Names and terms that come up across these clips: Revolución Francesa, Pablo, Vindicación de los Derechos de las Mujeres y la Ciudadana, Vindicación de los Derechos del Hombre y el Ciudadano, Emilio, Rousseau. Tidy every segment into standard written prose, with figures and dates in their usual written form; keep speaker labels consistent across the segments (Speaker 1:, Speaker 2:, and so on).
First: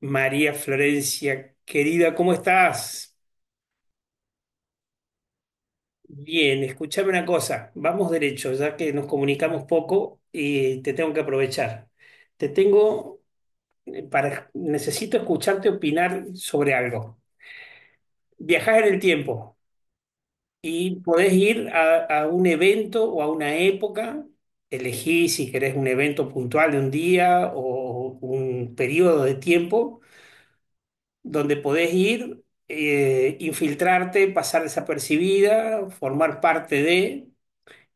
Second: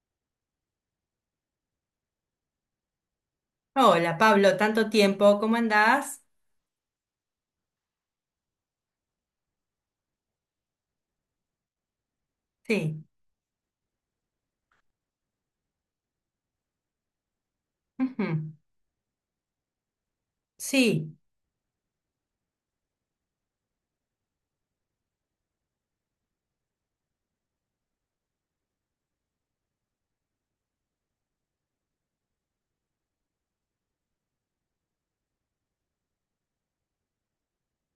Speaker 1: María Florencia, querida, ¿cómo estás?
Speaker 2: Hola Pablo, tanto tiempo, ¿cómo andás?
Speaker 1: Bien, escúchame una cosa, vamos derecho, ya que nos comunicamos poco y te tengo que aprovechar. Te
Speaker 2: Sí.
Speaker 1: tengo para, necesito escucharte opinar sobre algo.
Speaker 2: Ujú.
Speaker 1: Viajás en el tiempo y
Speaker 2: Sí.
Speaker 1: podés ir a un evento o a una época, elegí si querés un evento puntual de un día o un periodo de tiempo donde podés ir, infiltrarte, pasar desapercibida, formar parte de,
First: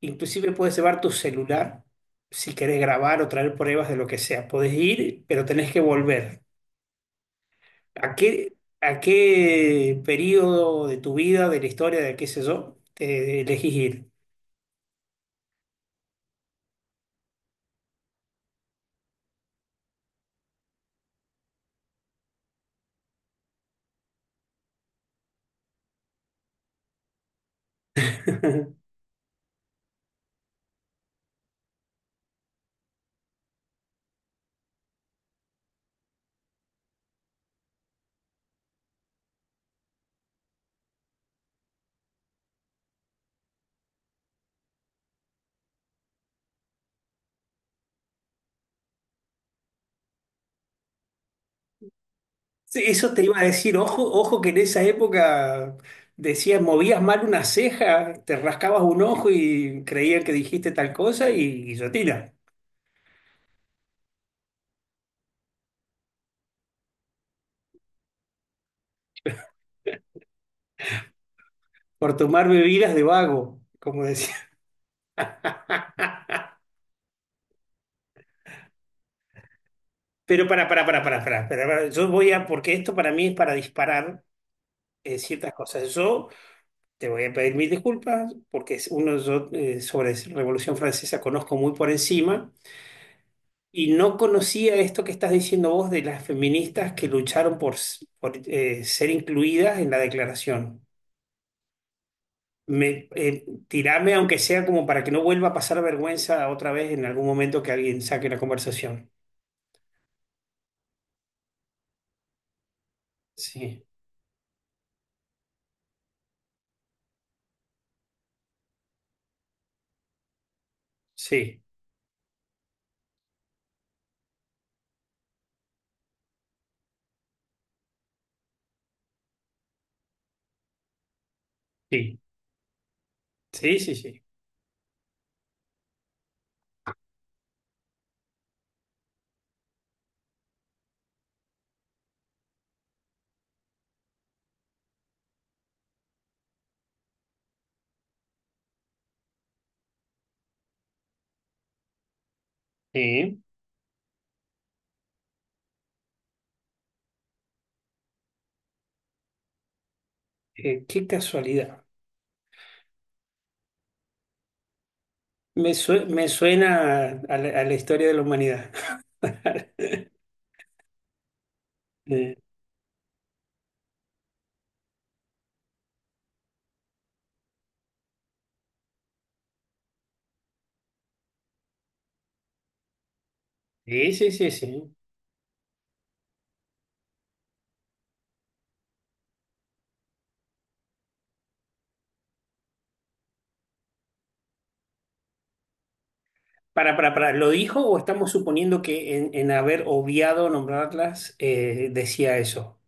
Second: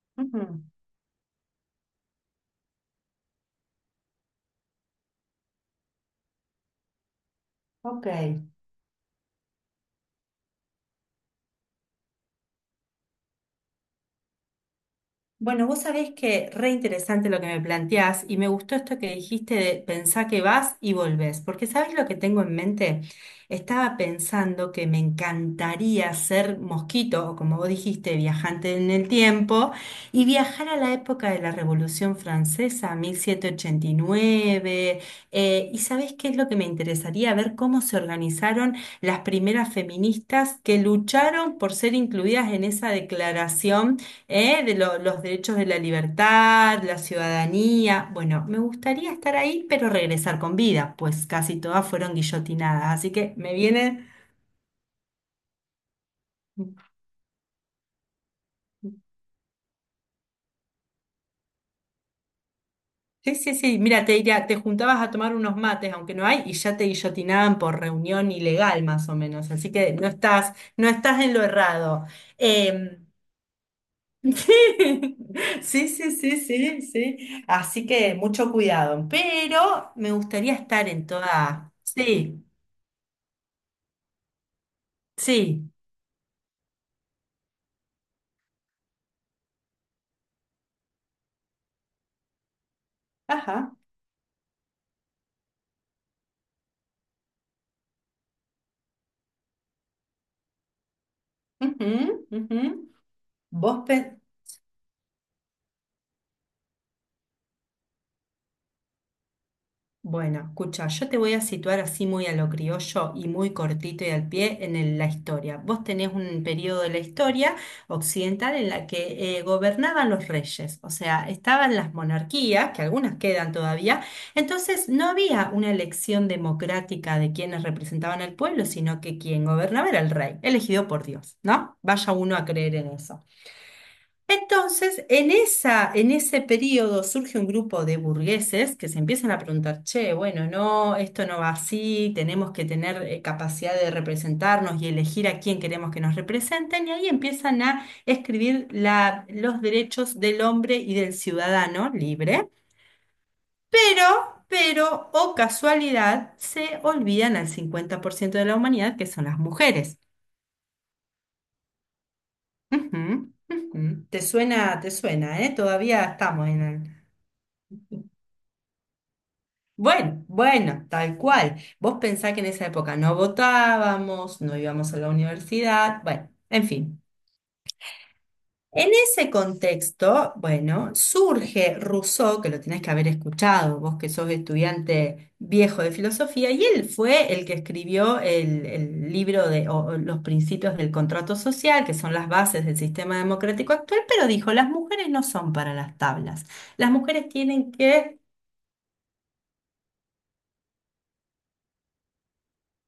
Speaker 1: inclusive
Speaker 2: Ujú.
Speaker 1: puedes llevar tu celular si querés grabar o traer pruebas de lo que sea. Podés ir, pero tenés que volver.
Speaker 2: Ok.
Speaker 1: ¿A qué, ¿A qué periodo de tu vida, de la historia, de qué sé yo, te elegís ir?
Speaker 2: Bueno, vos sabés que re interesante lo que me planteás y me gustó esto que dijiste de pensá que vas y volvés, porque ¿sabés lo que tengo en mente? Estaba pensando que me encantaría ser mosquito, o como vos dijiste, viajante en el tiempo, y viajar a la época de la Revolución Francesa, 1789, y ¿sabés qué es lo que me interesaría? Ver cómo se organizaron las primeras feministas que lucharon por ser incluidas en esa declaración, ¿eh? De los derechos de la libertad, la ciudadanía. Bueno, me gustaría estar ahí, pero regresar con vida, pues casi todas fueron
Speaker 1: Sí,
Speaker 2: guillotinadas. Así
Speaker 1: eso te
Speaker 2: que
Speaker 1: iba a
Speaker 2: me
Speaker 1: decir, ojo,
Speaker 2: viene.
Speaker 1: ojo que en esa época decían, movías mal una ceja, te rascabas un ojo y creían que dijiste tal cosa y guillotina,
Speaker 2: Sí, sí, sí. Mira, te diría, te juntabas a tomar unos mates, aunque no hay, y ya te guillotinaban por reunión ilegal, más o menos. Así que no estás en lo errado.
Speaker 1: por tomar bebidas
Speaker 2: Eh,
Speaker 1: de vago, como decía.
Speaker 2: Sí, sí, sí, sí, sí. Así que mucho cuidado. Pero me
Speaker 1: Pero
Speaker 2: gustaría estar en toda.
Speaker 1: para, yo voy
Speaker 2: Sí.
Speaker 1: a, porque esto para mí es para disparar ciertas
Speaker 2: Sí.
Speaker 1: cosas. Yo te voy a pedir mil disculpas porque es uno, yo sobre Revolución Francesa conozco muy por encima.
Speaker 2: Ajá.
Speaker 1: Y no conocía esto que estás diciendo vos de las feministas que lucharon por, por, ser incluidas en la declaración.
Speaker 2: Ujú, ujú.
Speaker 1: Me,
Speaker 2: Vos
Speaker 1: tirame,
Speaker 2: pe-
Speaker 1: aunque sea como para que no vuelva a pasar vergüenza otra vez en algún momento que alguien saque la conversación.
Speaker 2: Bueno, escucha, yo te voy a situar así muy a lo criollo y muy
Speaker 1: Sí,
Speaker 2: cortito y al pie en la historia. Vos tenés un periodo de la historia occidental en la que gobernaban los reyes, o sea,
Speaker 1: sí,
Speaker 2: estaban las monarquías, que algunas quedan todavía, entonces no había una elección democrática de quienes representaban al pueblo, sino que quien gobernaba era el rey, elegido por Dios, ¿no? Vaya
Speaker 1: sí,
Speaker 2: uno a creer en eso.
Speaker 1: sí, sí, sí.
Speaker 2: Entonces, en ese periodo surge un grupo de burgueses que se empiezan a preguntar, che, bueno, no, esto no va así, tenemos que tener capacidad de representarnos y elegir a quién queremos que nos representen, y ahí empiezan a escribir los derechos del hombre y del ciudadano libre,
Speaker 1: Sí.
Speaker 2: pero, o casualidad, se olvidan al 50% de la humanidad, que son las mujeres.
Speaker 1: Qué casualidad.
Speaker 2: Ujú, ujú. Te suena, ¿eh?
Speaker 1: Me,
Speaker 2: Todavía
Speaker 1: me
Speaker 2: estamos en el…
Speaker 1: suena a la historia de la humanidad.
Speaker 2: Bueno, bueno, tal cual. Vos pensás
Speaker 1: Eh,
Speaker 2: que en esa época no votábamos, no íbamos a la universidad, bueno, en fin. En ese contexto, bueno, surge Rousseau, que lo tenés que haber escuchado, vos que
Speaker 1: sí,
Speaker 2: sos
Speaker 1: sí, sí, sí.
Speaker 2: estudiante viejo de filosofía, y él fue el que escribió el libro de o los principios del contrato social, que son las bases del sistema democrático actual, pero dijo, las mujeres no son para las tablas. Las mujeres
Speaker 1: Para, ¿lo
Speaker 2: tienen
Speaker 1: dijo o
Speaker 2: que…
Speaker 1: estamos suponiendo que en haber obviado nombrarlas decía eso?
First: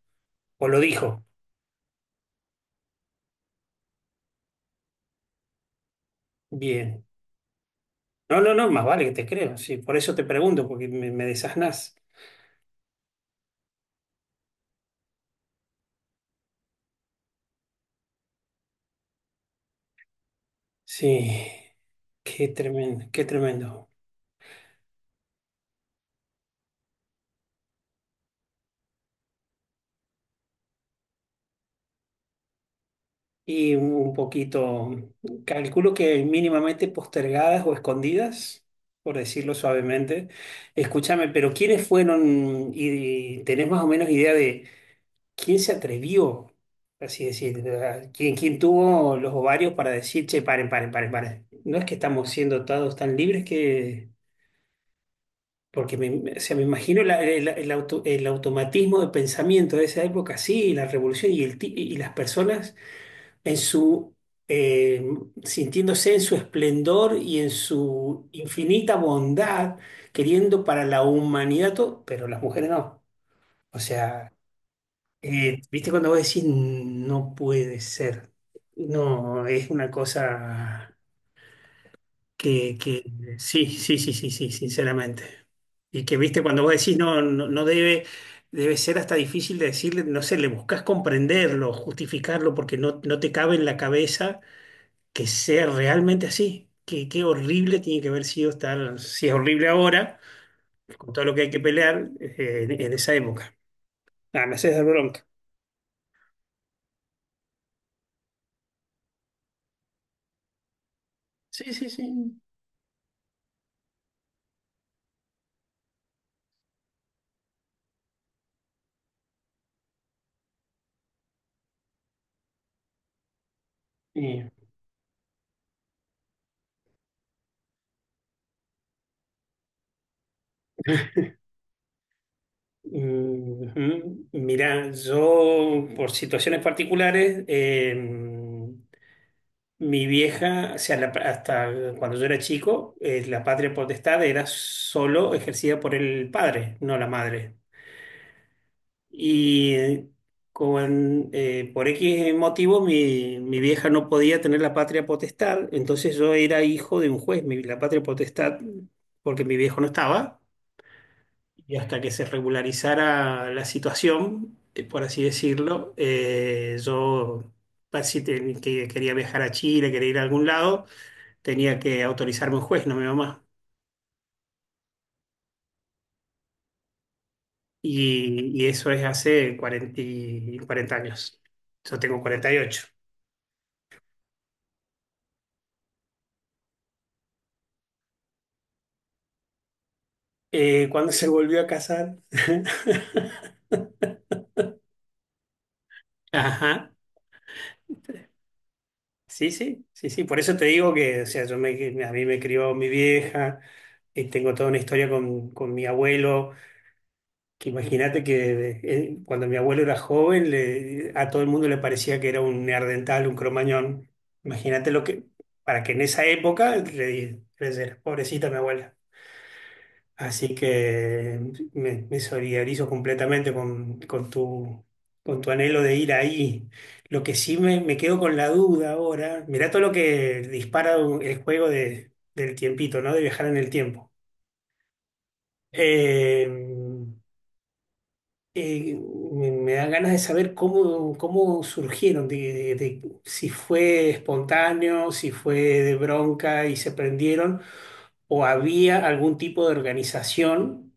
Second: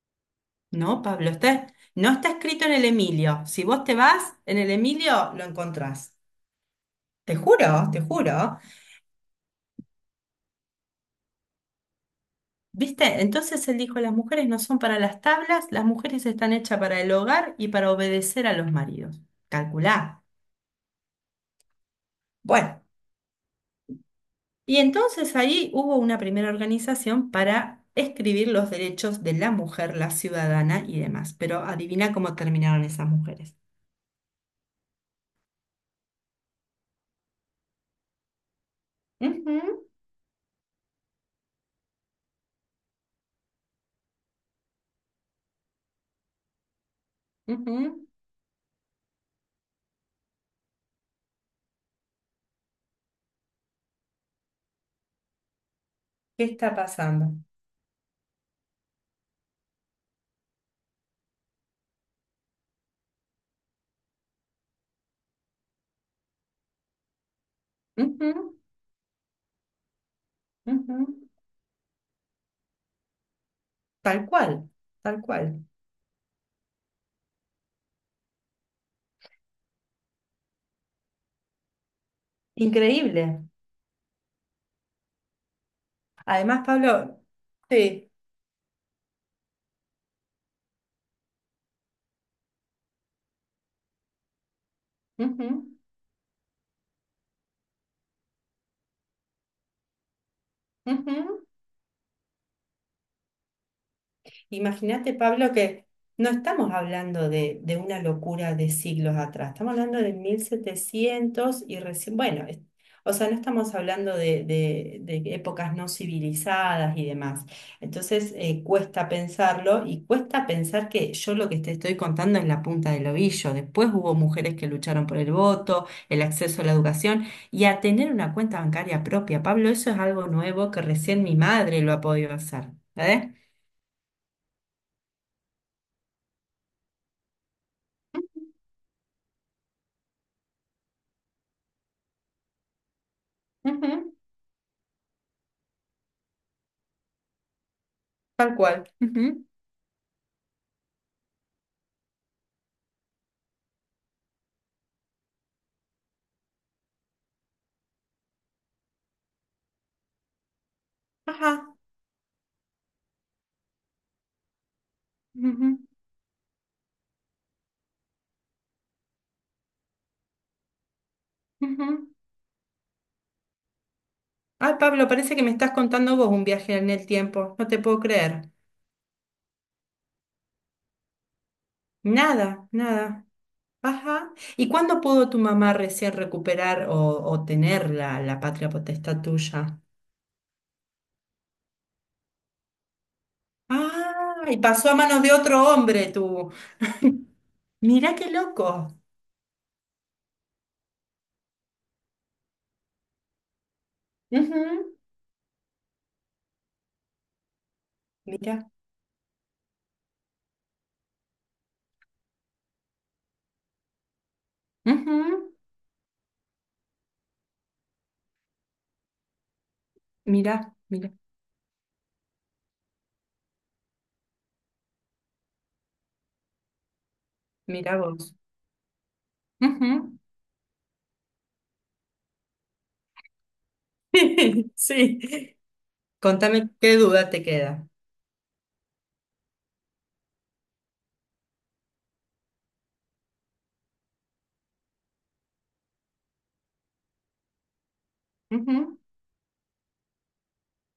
Speaker 1: ¿O lo
Speaker 2: No,
Speaker 1: dijo?
Speaker 2: Pablo, no está escrito en el Emilio. Si vos te vas, en el Emilio lo encontrás.
Speaker 1: Bien.
Speaker 2: Te juro, te juro.
Speaker 1: No, no, no, más vale que te creo. Sí, por eso te pregunto, porque me desasnás.
Speaker 2: ¿Viste? Entonces él dijo, las mujeres no son para las tablas, las mujeres están hechas para el hogar y para obedecer a los maridos. Calculá.
Speaker 1: Sí, qué
Speaker 2: Bueno,
Speaker 1: tremendo, qué tremendo.
Speaker 2: y entonces ahí hubo una primera organización para escribir los derechos de la mujer, la ciudadana y demás. Pero adivina cómo terminaron esas mujeres.
Speaker 1: Y un poquito, calculo que mínimamente postergadas o escondidas, por decirlo
Speaker 2: Ujú,
Speaker 1: suavemente. Escúchame, pero ¿quiénes fueron y tenés más o menos idea de... ¿Quién se atrevió? Así decir,
Speaker 2: ujú.
Speaker 1: ¿verdad? ¿Quién, quién tuvo los ovarios para decir, che, paren, paren, paren, paren? No es que estamos siendo todos tan libres que... Porque me, o
Speaker 2: ¿Qué
Speaker 1: sea, me
Speaker 2: está
Speaker 1: imagino
Speaker 2: pasando?
Speaker 1: el el automatismo de pensamiento de esa época, sí, la revolución y, el, y las personas en su, eh, sintiéndose en su esplendor y en su
Speaker 2: Ujú,
Speaker 1: infinita bondad, queriendo para la
Speaker 2: ujú.
Speaker 1: humanidad todo, pero las mujeres no. O
Speaker 2: Tal
Speaker 1: sea...
Speaker 2: cual, tal cual.
Speaker 1: ¿Viste cuando vos decís no puede ser? No, es una cosa que
Speaker 2: Increíble.
Speaker 1: sí, sí, sí, sí, sí, sinceramente. Y que, viste, cuando
Speaker 2: Además,
Speaker 1: vos decís
Speaker 2: Pablo,
Speaker 1: no, no, no debe,
Speaker 2: sí.
Speaker 1: debe ser hasta difícil de decirle, no sé, le buscas comprenderlo, justificarlo, porque no, no te cabe en la cabeza que sea
Speaker 2: Ujú,
Speaker 1: realmente así. Qué, qué horrible tiene que haber sido estar, si es horrible ahora, con todo lo que
Speaker 2: ujú.
Speaker 1: hay que pelear, en esa época. Ah, me haces dar
Speaker 2: Imagínate,
Speaker 1: bronca.
Speaker 2: Pablo, que no estamos hablando de una locura de siglos atrás, estamos hablando de mil setecientos
Speaker 1: Sí,
Speaker 2: y
Speaker 1: sí,
Speaker 2: recién,
Speaker 1: sí.
Speaker 2: bueno, o sea, no estamos hablando de épocas no civilizadas y demás. Entonces, cuesta pensarlo y cuesta pensar que yo lo que te estoy contando es la punta del ovillo. Después hubo
Speaker 1: Y-
Speaker 2: mujeres que lucharon por el voto, el acceso a la educación y a tener una cuenta bancaria propia. Pablo, eso es algo nuevo que recién mi madre lo ha podido hacer. ¿Eh?
Speaker 1: ujú. Mirá, yo por situaciones particulares, mi vieja, o sea, hasta cuando yo era chico, la patria
Speaker 2: Ujú.
Speaker 1: potestad era solo ejercida por el padre, no la madre.
Speaker 2: Tal cual. Ujú.
Speaker 1: Y con, por X motivos mi vieja no podía tener la patria potestad, entonces yo era hijo de un juez, la patria potestad, porque mi viejo no estaba
Speaker 2: Ajá.
Speaker 1: y hasta que se regularizara la situación, por así
Speaker 2: Ujú.
Speaker 1: decirlo, yo si que quería viajar a Chile, quería ir a algún lado, tenía que
Speaker 2: Ujú.
Speaker 1: autorizarme un juez, no mi mamá.
Speaker 2: Ay, Pablo, parece que me estás contando vos un viaje en el tiempo. No te puedo creer.
Speaker 1: Y eso es hace 40 años. Yo tengo
Speaker 2: Nada,
Speaker 1: 48.
Speaker 2: nada. Ajá. ¿Y cuándo pudo tu mamá recién recuperar o tener la patria potestad tuya?
Speaker 1: Cuando se volvió a casar.
Speaker 2: Ah, y pasó a manos de otro hombre, tú.
Speaker 1: Ajá.
Speaker 2: Mirá qué loco.
Speaker 1: Sí, sí, sí, sí. Por eso te digo que, o sea, yo me, a mí me crió mi vieja, tengo toda una
Speaker 2: Ujú.
Speaker 1: historia con mi abuelo. Que imagínate
Speaker 2: Mirá.
Speaker 1: que cuando mi abuelo era joven, a todo el mundo le parecía que era un neandertal, un cromañón. Imagínate lo que,
Speaker 2: Ujú.
Speaker 1: para que en esa época creyera, pobrecita mi abuela. Así
Speaker 2: Mirá, mirá,
Speaker 1: que me solidarizo completamente con tu anhelo de ir ahí. Lo que sí me
Speaker 2: mirá
Speaker 1: quedo
Speaker 2: vos.
Speaker 1: con la duda ahora, mirá todo lo
Speaker 2: Ujú.
Speaker 1: que dispara el juego del tiempito, ¿no? De viajar en el tiempo.
Speaker 2: Sí.
Speaker 1: Eh,
Speaker 2: Contame qué duda te queda.
Speaker 1: eh, me, me dan ganas de saber cómo, cómo surgieron, de, de si fue espontáneo, si fue de bronca y se prendieron, o
Speaker 2: Ujú.
Speaker 1: había algún tipo de organización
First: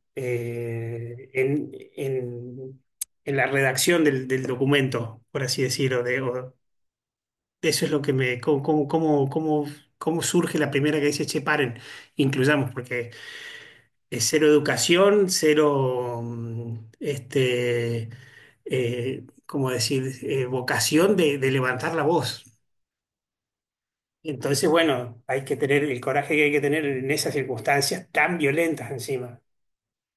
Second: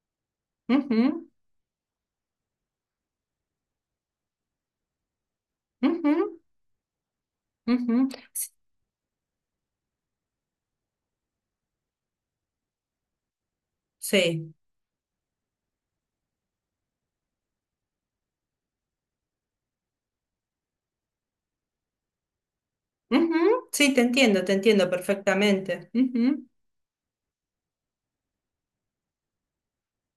Speaker 2: Ujú,
Speaker 1: en- en la redacción del, del documento, por así decirlo. De,
Speaker 2: ujú,
Speaker 1: o- eso es lo
Speaker 2: ujú.
Speaker 1: que me... Cómo, cómo, cómo, cómo surge la primera que dice, che, paren, incluyamos, porque cero
Speaker 2: Sí,
Speaker 1: educación, cero, mm, este, ¿cómo decir?, vocación de levantar la voz.
Speaker 2: ujú, sí, te
Speaker 1: Entonces,
Speaker 2: entiendo
Speaker 1: bueno, hay que tener
Speaker 2: perfectamente.
Speaker 1: el coraje que
Speaker 2: Ujú.
Speaker 1: hay que tener en esas circunstancias tan violentas encima.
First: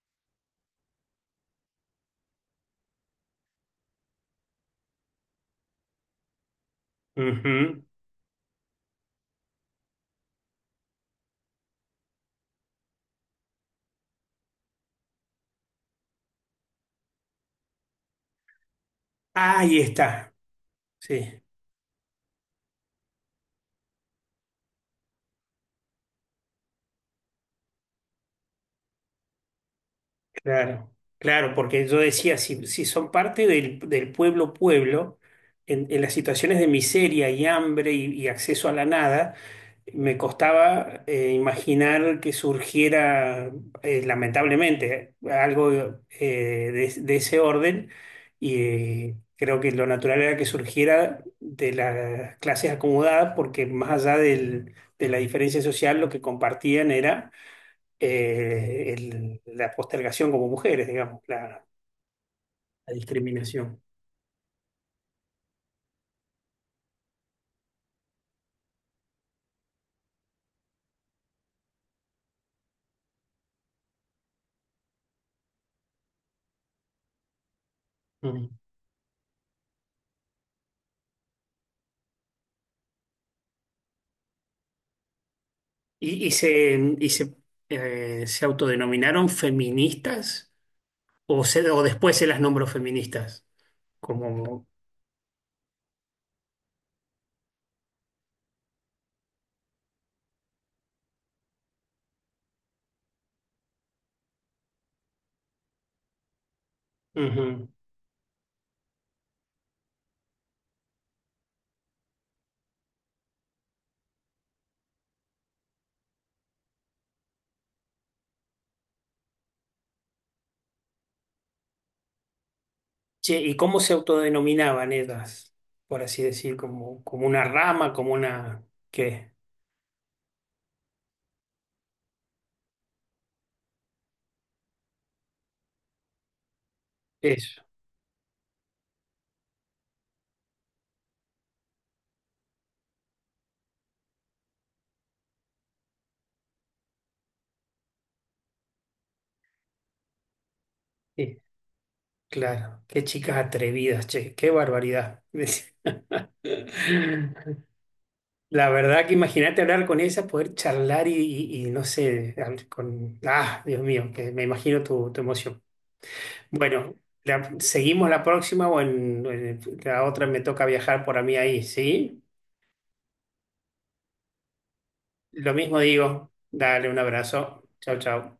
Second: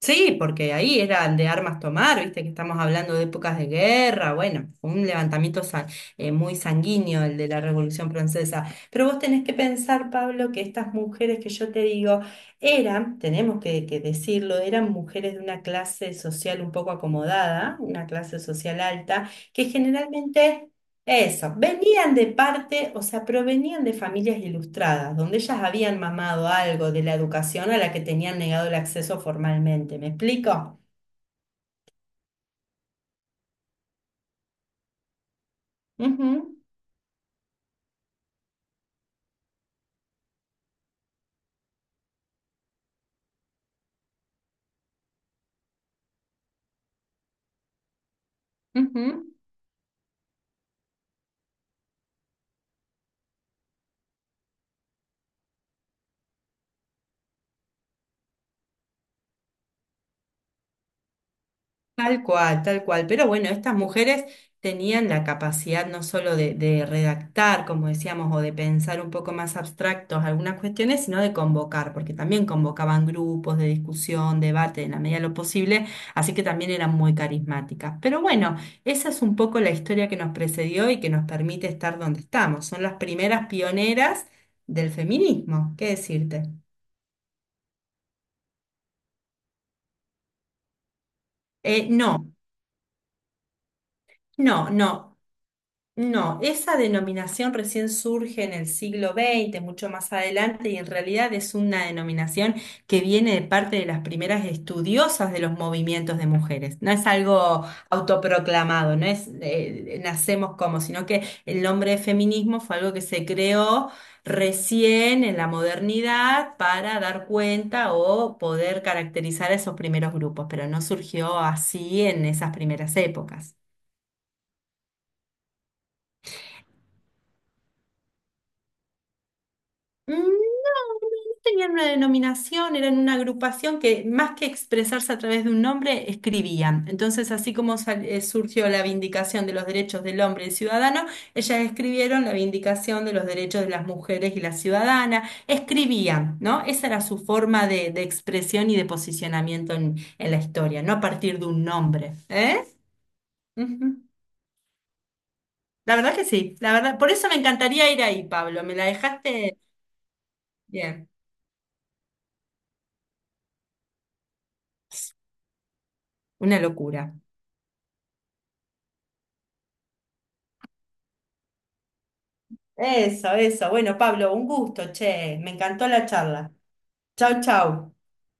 Speaker 2: Sí, porque ahí era el de armas tomar, viste que estamos hablando de épocas de guerra, bueno, fue un levantamiento muy sanguíneo el de la
Speaker 1: Ujú.
Speaker 2: Revolución Francesa. Pero vos tenés que pensar, Pablo, que estas mujeres que yo te digo eran, tenemos que decirlo, eran mujeres de una clase social un poco acomodada, una clase social alta, que
Speaker 1: Ahí está.
Speaker 2: generalmente…
Speaker 1: Sí,
Speaker 2: Eso, venían de parte, o sea, provenían de familias ilustradas, donde ellas habían mamado algo de la educación a la que tenían negado el acceso formalmente. ¿Me explico?
Speaker 1: claro. Claro, porque yo decía, si, si son parte del, del pueblo pueblo, en las
Speaker 2: Ujú,
Speaker 1: situaciones de miseria y hambre y acceso a la nada. Me costaba imaginar que surgiera, lamentablemente, algo de ese orden y
Speaker 2: ujú.
Speaker 1: creo que lo natural era que surgiera de las clases acomodadas porque más allá de la diferencia social, lo que compartían era el- la postergación como mujeres, digamos, la,
Speaker 2: Tal cual, tal
Speaker 1: la
Speaker 2: cual. Pero bueno, estas
Speaker 1: discriminación.
Speaker 2: mujeres tenían la capacidad no solo de redactar, como decíamos, o de pensar un poco más abstractos algunas cuestiones, sino de convocar, porque también convocaban grupos de discusión, debate, en la medida de lo posible, así que también eran muy carismáticas. Pero
Speaker 1: Mm.
Speaker 2: bueno, esa es un poco la historia que nos precedió y que nos permite estar donde estamos. Son las primeras pioneras del feminismo, ¿qué decirte?
Speaker 1: Y se, se autodenominaron feministas o, o después se
Speaker 2: No,
Speaker 1: las nombró feministas. Como,
Speaker 2: no. No, esa denominación recién surge en el siglo XX, mucho más adelante, y en realidad es una denominación que viene de parte de las primeras estudiosas de los movimientos de mujeres. No es algo
Speaker 1: ujú.
Speaker 2: autoproclamado, no es nacemos como, sino que el nombre de feminismo fue algo que se creó recién en la modernidad para dar cuenta o poder caracterizar a esos primeros grupos, pero no surgió así en esas primeras
Speaker 1: Che, ¿y
Speaker 2: épocas.
Speaker 1: cómo se autodenominaban ellas? Por así decir, como, como una rama, como una... ¿Qué?
Speaker 2: Mm. Tenían una denominación, eran una agrupación que más que expresarse a través de un nombre, escribían. Entonces, así
Speaker 1: Eso.
Speaker 2: como surgió la Vindicación de los Derechos del Hombre y el Ciudadano, ellas escribieron la Vindicación de los Derechos de las Mujeres y la Ciudadana. Escribían, ¿no? Esa era su forma de expresión y de posicionamiento en la historia, no a partir
Speaker 1: Sí,
Speaker 2: de un nombre. ¿Eh?
Speaker 1: claro. Qué chicas
Speaker 2: Ujú.
Speaker 1: atrevidas, che, qué barbaridad.
Speaker 2: La verdad que sí, la verdad. Por eso me encantaría ir ahí, Pablo.
Speaker 1: La
Speaker 2: Me la
Speaker 1: verdad que
Speaker 2: dejaste
Speaker 1: imagínate hablar con ellas, poder charlar
Speaker 2: bien.
Speaker 1: y no sé, hablar con... Ah, Dios mío, que me imagino tu, tu emoción.
Speaker 2: Una
Speaker 1: Bueno,
Speaker 2: locura.
Speaker 1: la- seguimos la próxima o en la otra me toca viajar por a mí ahí, ¿sí?
Speaker 2: Eso, eso. Bueno, Pablo, un gusto, che. Me
Speaker 1: Lo mismo
Speaker 2: encantó la
Speaker 1: digo,
Speaker 2: charla.
Speaker 1: dale un
Speaker 2: Chau,
Speaker 1: abrazo.
Speaker 2: chau.
Speaker 1: Chau, chau.